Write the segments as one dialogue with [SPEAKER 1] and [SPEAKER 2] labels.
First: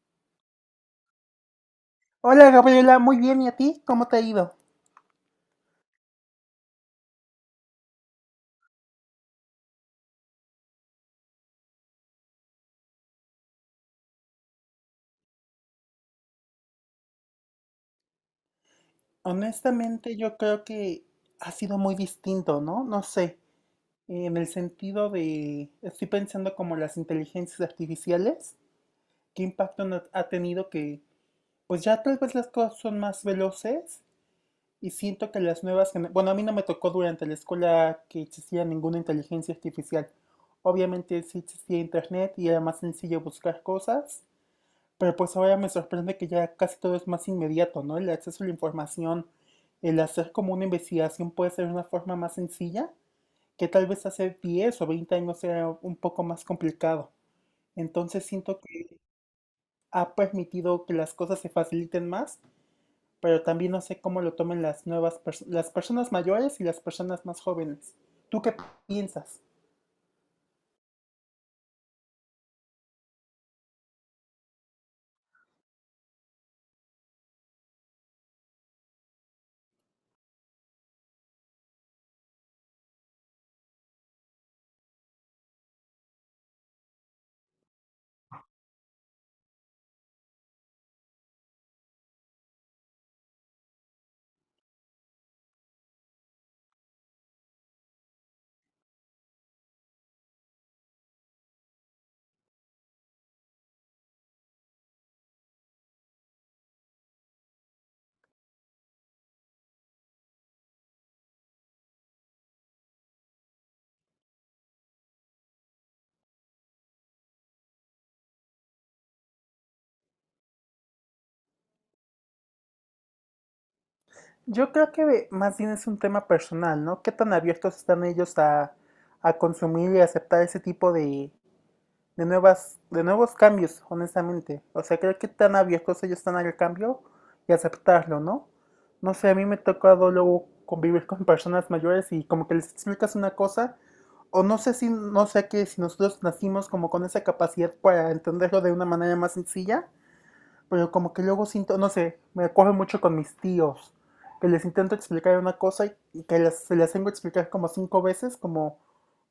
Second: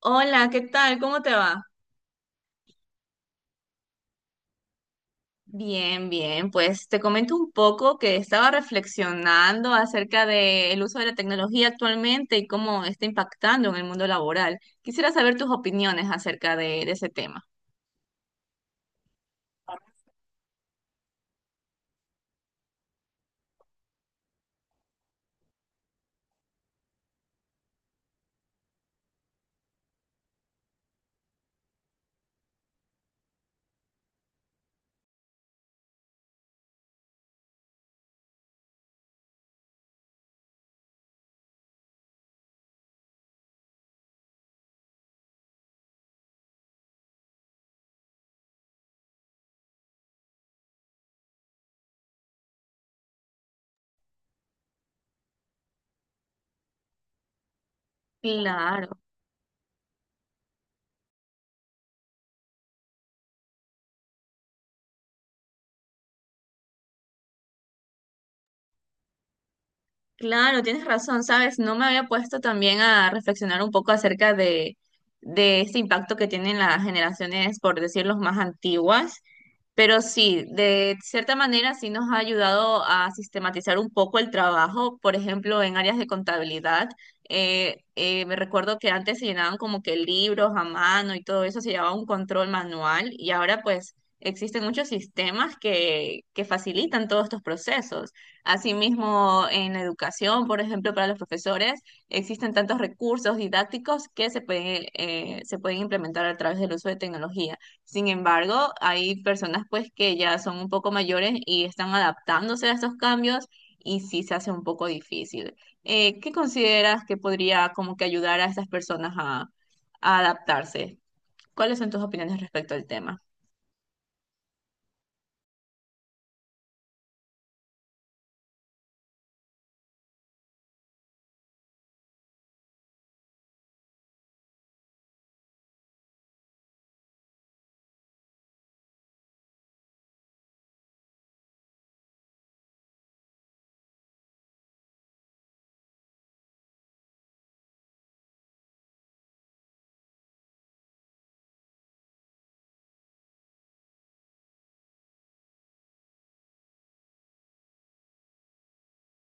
[SPEAKER 1] Hola, ¿qué tal? ¿Cómo te va?
[SPEAKER 2] Hola Gabriela, muy bien, ¿y a ti? ¿Cómo te ha ido?
[SPEAKER 1] Bien, bien, pues te comento un poco que estaba reflexionando acerca del uso de la tecnología actualmente y cómo está impactando en el mundo laboral. Quisiera saber tus opiniones acerca de ese tema.
[SPEAKER 2] Honestamente, yo creo que ha sido muy distinto, ¿no? No sé, en el sentido de, estoy pensando como las inteligencias artificiales, qué impacto ha tenido que, pues ya tal vez las cosas son más veloces y siento que las nuevas, bueno, a mí no me tocó durante la escuela que existía ninguna inteligencia artificial. Obviamente sí existía internet y era más sencillo buscar cosas. Pero pues ahora me sorprende que ya casi todo es más inmediato, ¿no? El acceso a la información, el hacer como una investigación puede ser una forma más sencilla, que tal vez hace 10 o 20 años era un poco más complicado. Entonces siento
[SPEAKER 1] Claro,
[SPEAKER 2] que ha permitido que las cosas se faciliten más, pero también no sé cómo lo tomen las las personas mayores y las personas más jóvenes. ¿Tú qué piensas?
[SPEAKER 1] claro, tienes razón, sabes, no me había puesto también a reflexionar un poco acerca de este impacto que tienen las generaciones, por decir, los más antiguas. Pero sí, de cierta manera sí nos ha ayudado a sistematizar un poco el trabajo, por ejemplo, en áreas de contabilidad. Me recuerdo que antes se llenaban como que libros a mano y todo eso, se llevaba un control manual y ahora pues existen muchos sistemas que facilitan todos estos procesos. Asimismo, en educación, por ejemplo, para los profesores, existen tantos recursos didácticos que se pueden implementar a través del uso de tecnología. Sin embargo, hay personas pues que ya son un poco mayores y están adaptándose a estos cambios y sí se hace un poco difícil. ¿Qué consideras que podría como que ayudar a estas personas a adaptarse? ¿Cuáles son tus opiniones respecto al tema?
[SPEAKER 2] Yo creo que más bien es un tema personal, ¿no? ¿Qué tan abiertos están ellos a consumir y aceptar ese tipo de nuevas, de nuevos cambios, honestamente. O sea, creo que tan abiertos ellos están al cambio y aceptarlo, ¿no? No sé, a mí me ha tocado luego convivir con personas mayores y como que les explicas una cosa, o no sé si, no sé que si nosotros nacimos como con esa capacidad para entenderlo de una manera más sencilla, pero como que luego siento, no sé, me coge mucho con mis tíos, que les intento explicar una cosa y se las tengo que explicar como 5 veces, como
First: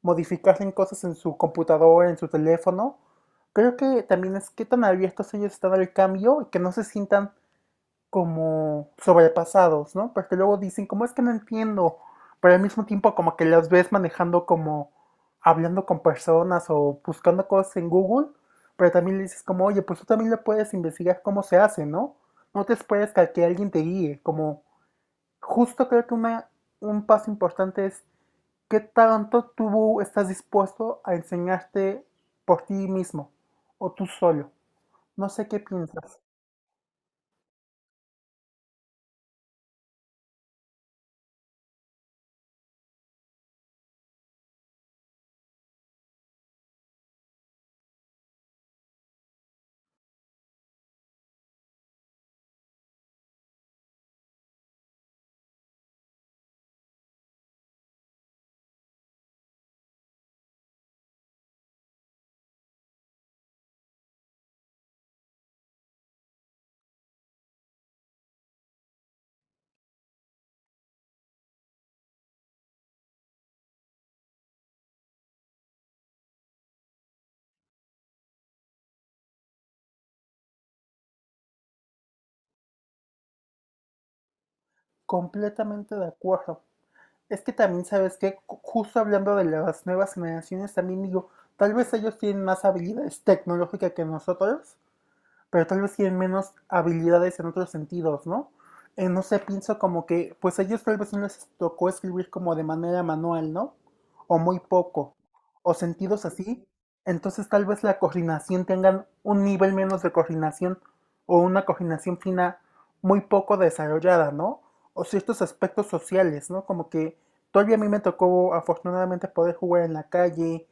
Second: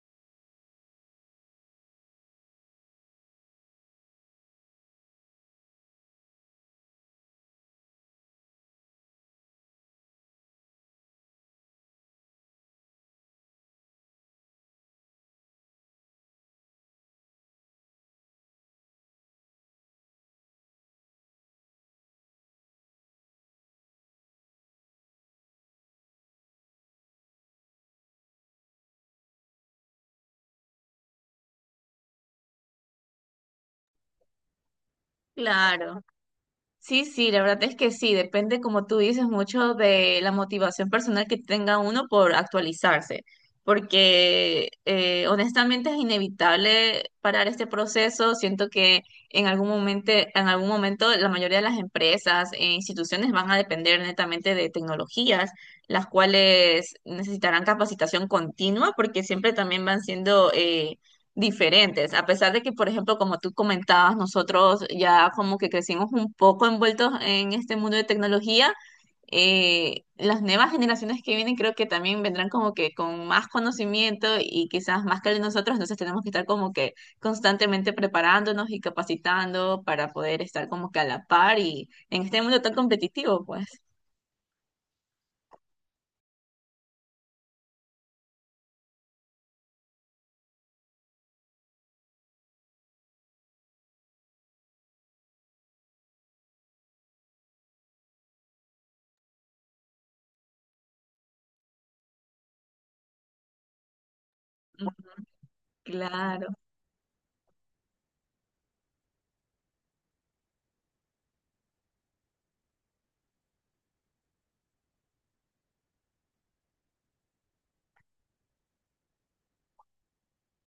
[SPEAKER 2] modificar en cosas en su computadora, en su teléfono. Creo que también es que tan abiertos ellos están al cambio y que no se sientan como sobrepasados, ¿no? Porque luego dicen, como es que no entiendo, pero al mismo tiempo como que las ves manejando como hablando con personas o buscando cosas en Google, pero también le dices como, oye, pues tú también le puedes investigar cómo se hace, ¿no? No te esperes que, a que alguien te guíe, como justo creo que una, un paso importante es qué tanto tú estás dispuesto a enseñarte por ti mismo o tú solo. No sé qué
[SPEAKER 1] Claro.
[SPEAKER 2] piensas.
[SPEAKER 1] Sí, sí, la verdad es que sí, depende, como tú dices, mucho de la motivación personal que tenga uno por actualizarse, porque honestamente es inevitable parar este proceso. Siento que en algún momento la mayoría de las empresas e instituciones van a depender netamente de tecnologías, las cuales necesitarán capacitación continua, porque siempre también van siendo... diferentes, a pesar de que, por ejemplo, como tú comentabas, nosotros ya como que crecimos un poco envueltos en este mundo de tecnología. Las nuevas generaciones que vienen creo que también vendrán como que con más conocimiento y quizás más que el de nosotros, entonces tenemos que estar como que constantemente preparándonos y capacitando para poder estar como que a la par y en este mundo tan competitivo, pues.
[SPEAKER 2] Completamente de acuerdo. Es que también, ¿sabes? Que Justo hablando de las nuevas generaciones, también digo, tal vez ellos tienen más habilidades tecnológicas que nosotros, pero tal vez tienen menos habilidades en otros sentidos, ¿no? No sé, pienso como que, pues a ellos tal vez no les tocó escribir como de manera manual, ¿no? O muy poco, o sentidos
[SPEAKER 1] Claro,
[SPEAKER 2] así. Entonces tal vez la coordinación tengan un nivel menos de coordinación o una coordinación fina muy poco desarrollada, ¿no? O ciertos aspectos sociales, ¿no? Como que todavía a mí me tocó afortunadamente poder jugar en la calle.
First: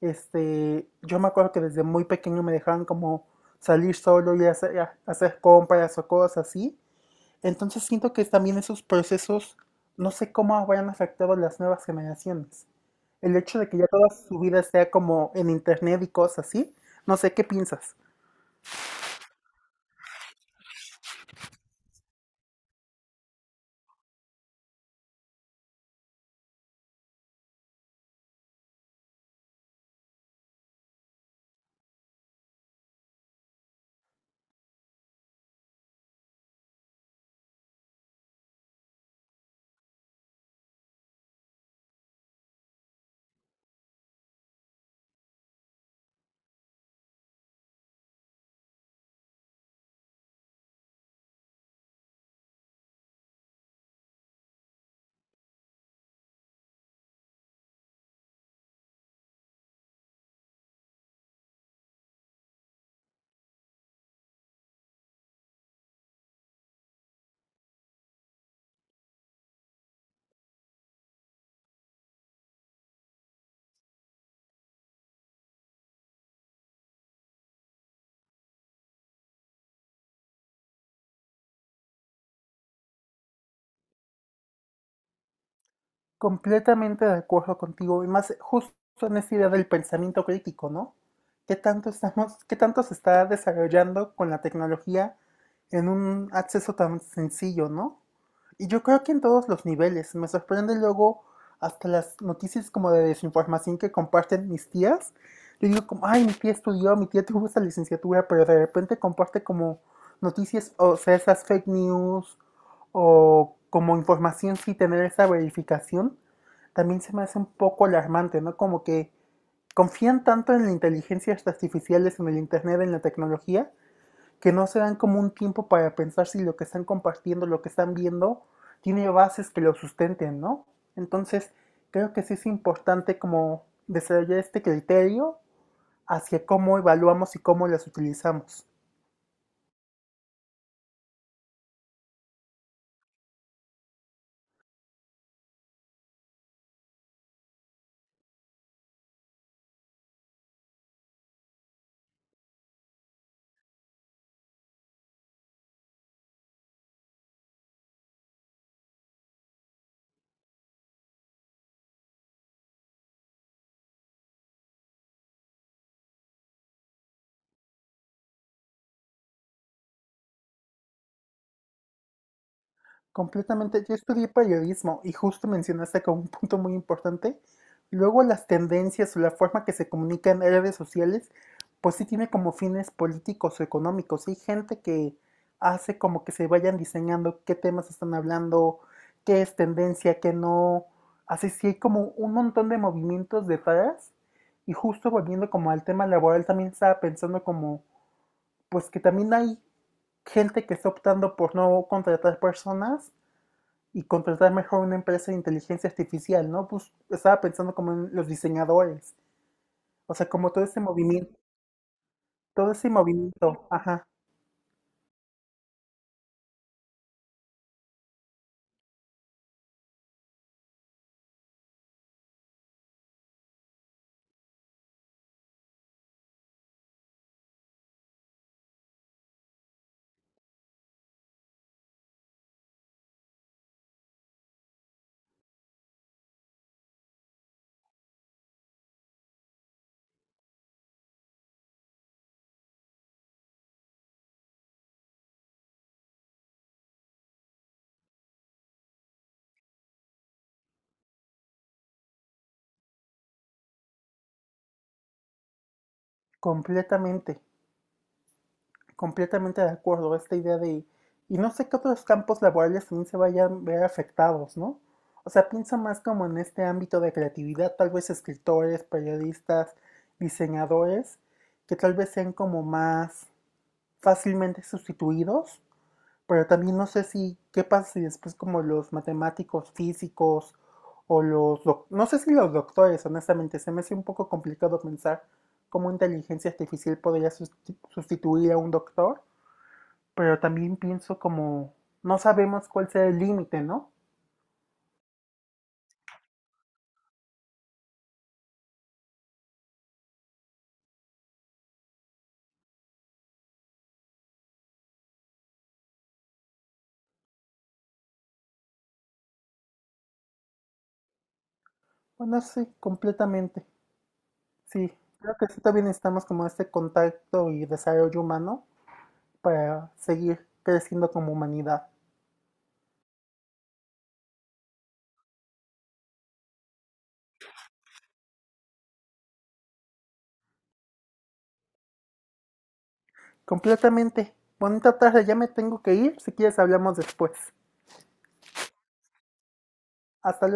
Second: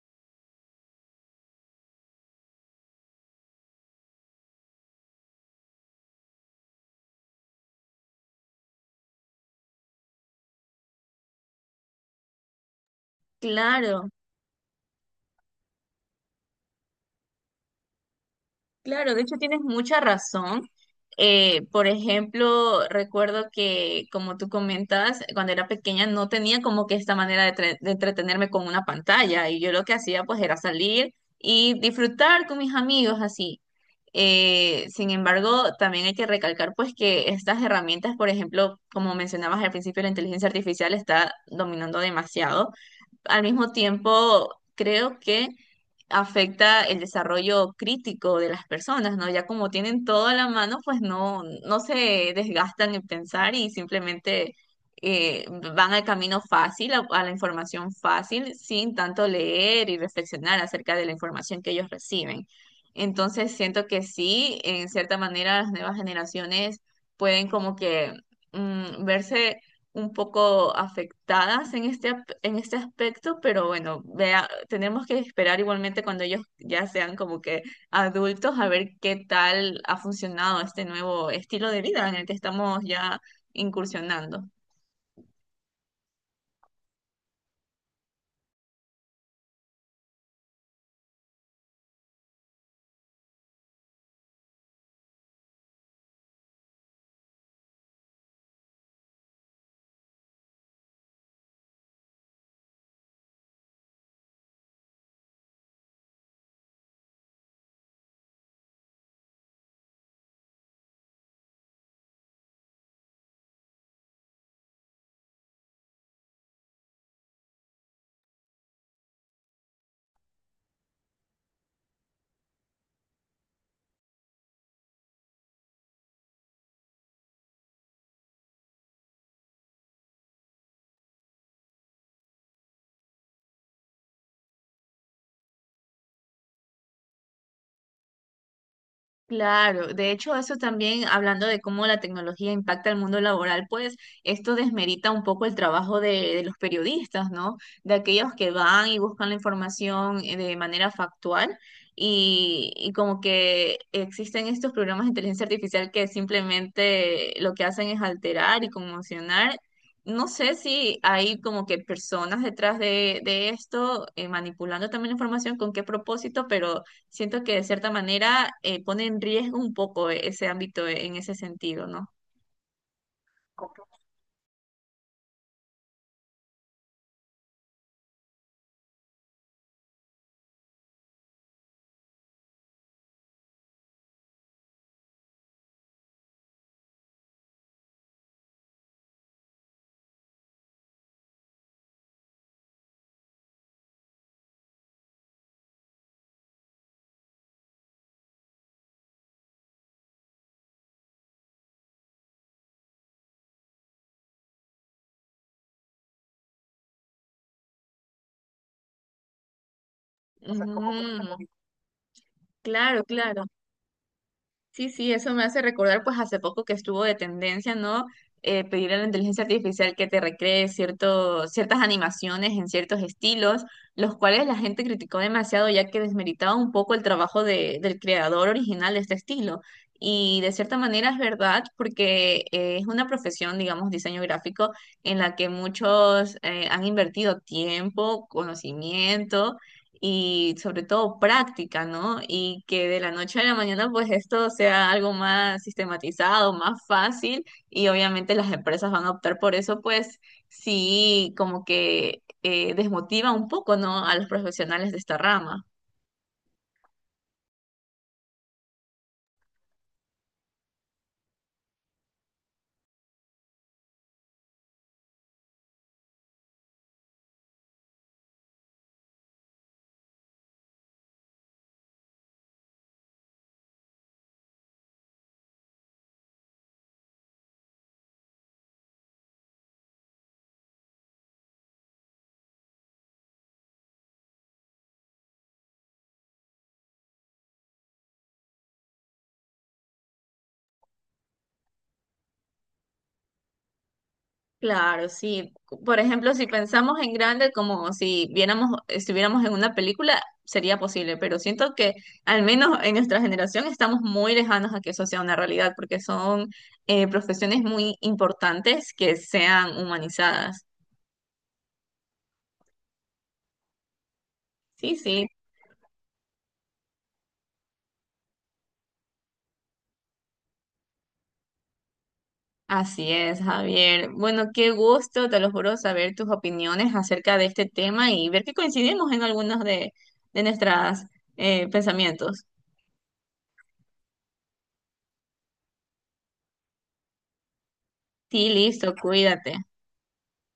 [SPEAKER 2] Este, yo me acuerdo que desde muy pequeño me dejaban como salir solo y hacer compras o cosas así. Entonces siento que también esos procesos, no sé cómo habrán afectado a las nuevas generaciones. El hecho de que ya
[SPEAKER 1] claro.
[SPEAKER 2] toda su vida sea como en internet y cosas así, no sé qué piensas.
[SPEAKER 1] Claro, de hecho tienes mucha razón. Por ejemplo, recuerdo que, como tú comentas, cuando era pequeña no tenía como que esta manera de entretenerme con una pantalla y yo lo que hacía pues era salir y disfrutar con mis amigos así. Sin embargo, también hay que recalcar pues que estas herramientas, por ejemplo, como mencionabas al principio, la inteligencia artificial está dominando demasiado. Al mismo tiempo, creo que afecta el desarrollo crítico de las personas, ¿no? Ya como tienen todo a la mano, pues no, no se desgastan en pensar y simplemente eh, van al camino fácil, a la información fácil, sin tanto leer y reflexionar acerca de la información que ellos reciben. Entonces siento que sí, en cierta manera las nuevas generaciones pueden como que verse un poco afectadas en en este aspecto, pero bueno, vea, tenemos que esperar igualmente cuando ellos ya sean como que adultos a ver qué tal ha funcionado este nuevo estilo de vida en el que estamos ya incursionando.
[SPEAKER 2] Completamente de acuerdo contigo, y más justo en esa idea del pensamiento crítico, ¿no? ¿Qué tanto estamos, qué tanto se está desarrollando con la tecnología en un acceso tan sencillo, ¿no? Y yo creo que en todos los niveles. Me sorprende luego hasta las noticias como de desinformación que comparten mis tías. Yo digo como, ay, mi tía estudió, mi tía tuvo esa licenciatura, pero de repente comparte como noticias, o sea, esas fake news o como información sí tener esa verificación, también se me hace un poco alarmante, ¿no? Como que confían tanto en las inteligencias artificiales, en el Internet, en la tecnología, que no se dan como un tiempo para pensar si lo que están compartiendo, lo que están viendo, tiene bases que lo sustenten, ¿no? Entonces, creo que sí es importante como desarrollar este criterio hacia cómo evaluamos y cómo las utilizamos.
[SPEAKER 1] Claro, de hecho eso también, hablando de cómo la tecnología impacta el mundo laboral, pues esto desmerita un poco el trabajo de los periodistas, ¿no? De aquellos que van y buscan la información de manera factual y como que existen estos programas de inteligencia artificial que simplemente lo que hacen es alterar y conmocionar. No sé si hay como que personas detrás de esto, manipulando también la información, con qué propósito, pero... Siento que de cierta manera, pone en riesgo un poco ese ámbito en ese sentido, ¿no?
[SPEAKER 2] Completamente. Yo estudié periodismo y justo mencionaste como un punto muy importante. Luego las tendencias o la forma que se comunica en redes sociales, pues sí tiene como fines políticos o económicos. Hay gente que hace como que se vayan diseñando qué temas están hablando, qué es tendencia, qué no. Así sí hay como un montón de movimientos detrás. Y justo volviendo como al tema laboral, también estaba pensando como, pues que también hay gente que está optando por no contratar personas y contratar mejor una empresa de inteligencia artificial, ¿no? Pues estaba pensando como en los diseñadores, o sea, como
[SPEAKER 1] O
[SPEAKER 2] todo
[SPEAKER 1] sea,
[SPEAKER 2] ese movimiento,
[SPEAKER 1] mm, claro, claro.
[SPEAKER 2] ajá,
[SPEAKER 1] Sí, sí, eso me hace recordar, pues hace poco que estuvo de tendencia, ¿no? Pedir a la inteligencia artificial que te recree ciertas animaciones en ciertos estilos, los cuales la gente criticó demasiado ya que desmeritaba un poco el trabajo del creador original de este estilo. Y de cierta manera es verdad, porque es una profesión, digamos, diseño gráfico, en la que muchos han invertido tiempo, conocimiento y sobre todo práctica, ¿no? Y que de la noche a la mañana pues esto sea algo más sistematizado, más fácil y obviamente las empresas van a optar por eso, pues sí, como que, desmotiva un poco, ¿no? A los profesionales de esta rama.
[SPEAKER 2] completamente, completamente de acuerdo, esta idea de, y no sé qué otros campos laborales también se vayan a ver afectados, ¿no? O sea, pienso más como en este ámbito de creatividad, tal vez escritores, periodistas, diseñadores, que tal vez sean como más fácilmente sustituidos. Pero también no sé si, ¿qué pasa si después como los matemáticos, físicos o no sé si los doctores, honestamente, se me hace un poco complicado pensar cómo inteligencia artificial podría sustituir a un doctor, pero también pienso como, no sabemos cuál será el límite, ¿no?
[SPEAKER 1] Claro, sí. Por ejemplo, si pensamos en grande, como si viéramos, estuviéramos en una película, sería posible, pero siento que al menos en nuestra generación estamos muy lejanos a que eso sea una realidad, porque son profesiones muy importantes que sean humanizadas.
[SPEAKER 2] Bueno, sí, completamente. Sí,
[SPEAKER 1] Sí, sí,
[SPEAKER 2] creo que sí también necesitamos como este contacto y desarrollo humano para seguir creciendo como humanidad.
[SPEAKER 1] así es, Javier. Bueno, qué gusto, te lo juro, saber tus opiniones acerca de este tema y ver que coincidimos en algunos de nuestros pensamientos.
[SPEAKER 2] Completamente. Bonita tarde, ya me tengo que ir. Si quieres hablamos después.
[SPEAKER 1] Sí, listo, cuídate.
[SPEAKER 2] Hasta luego.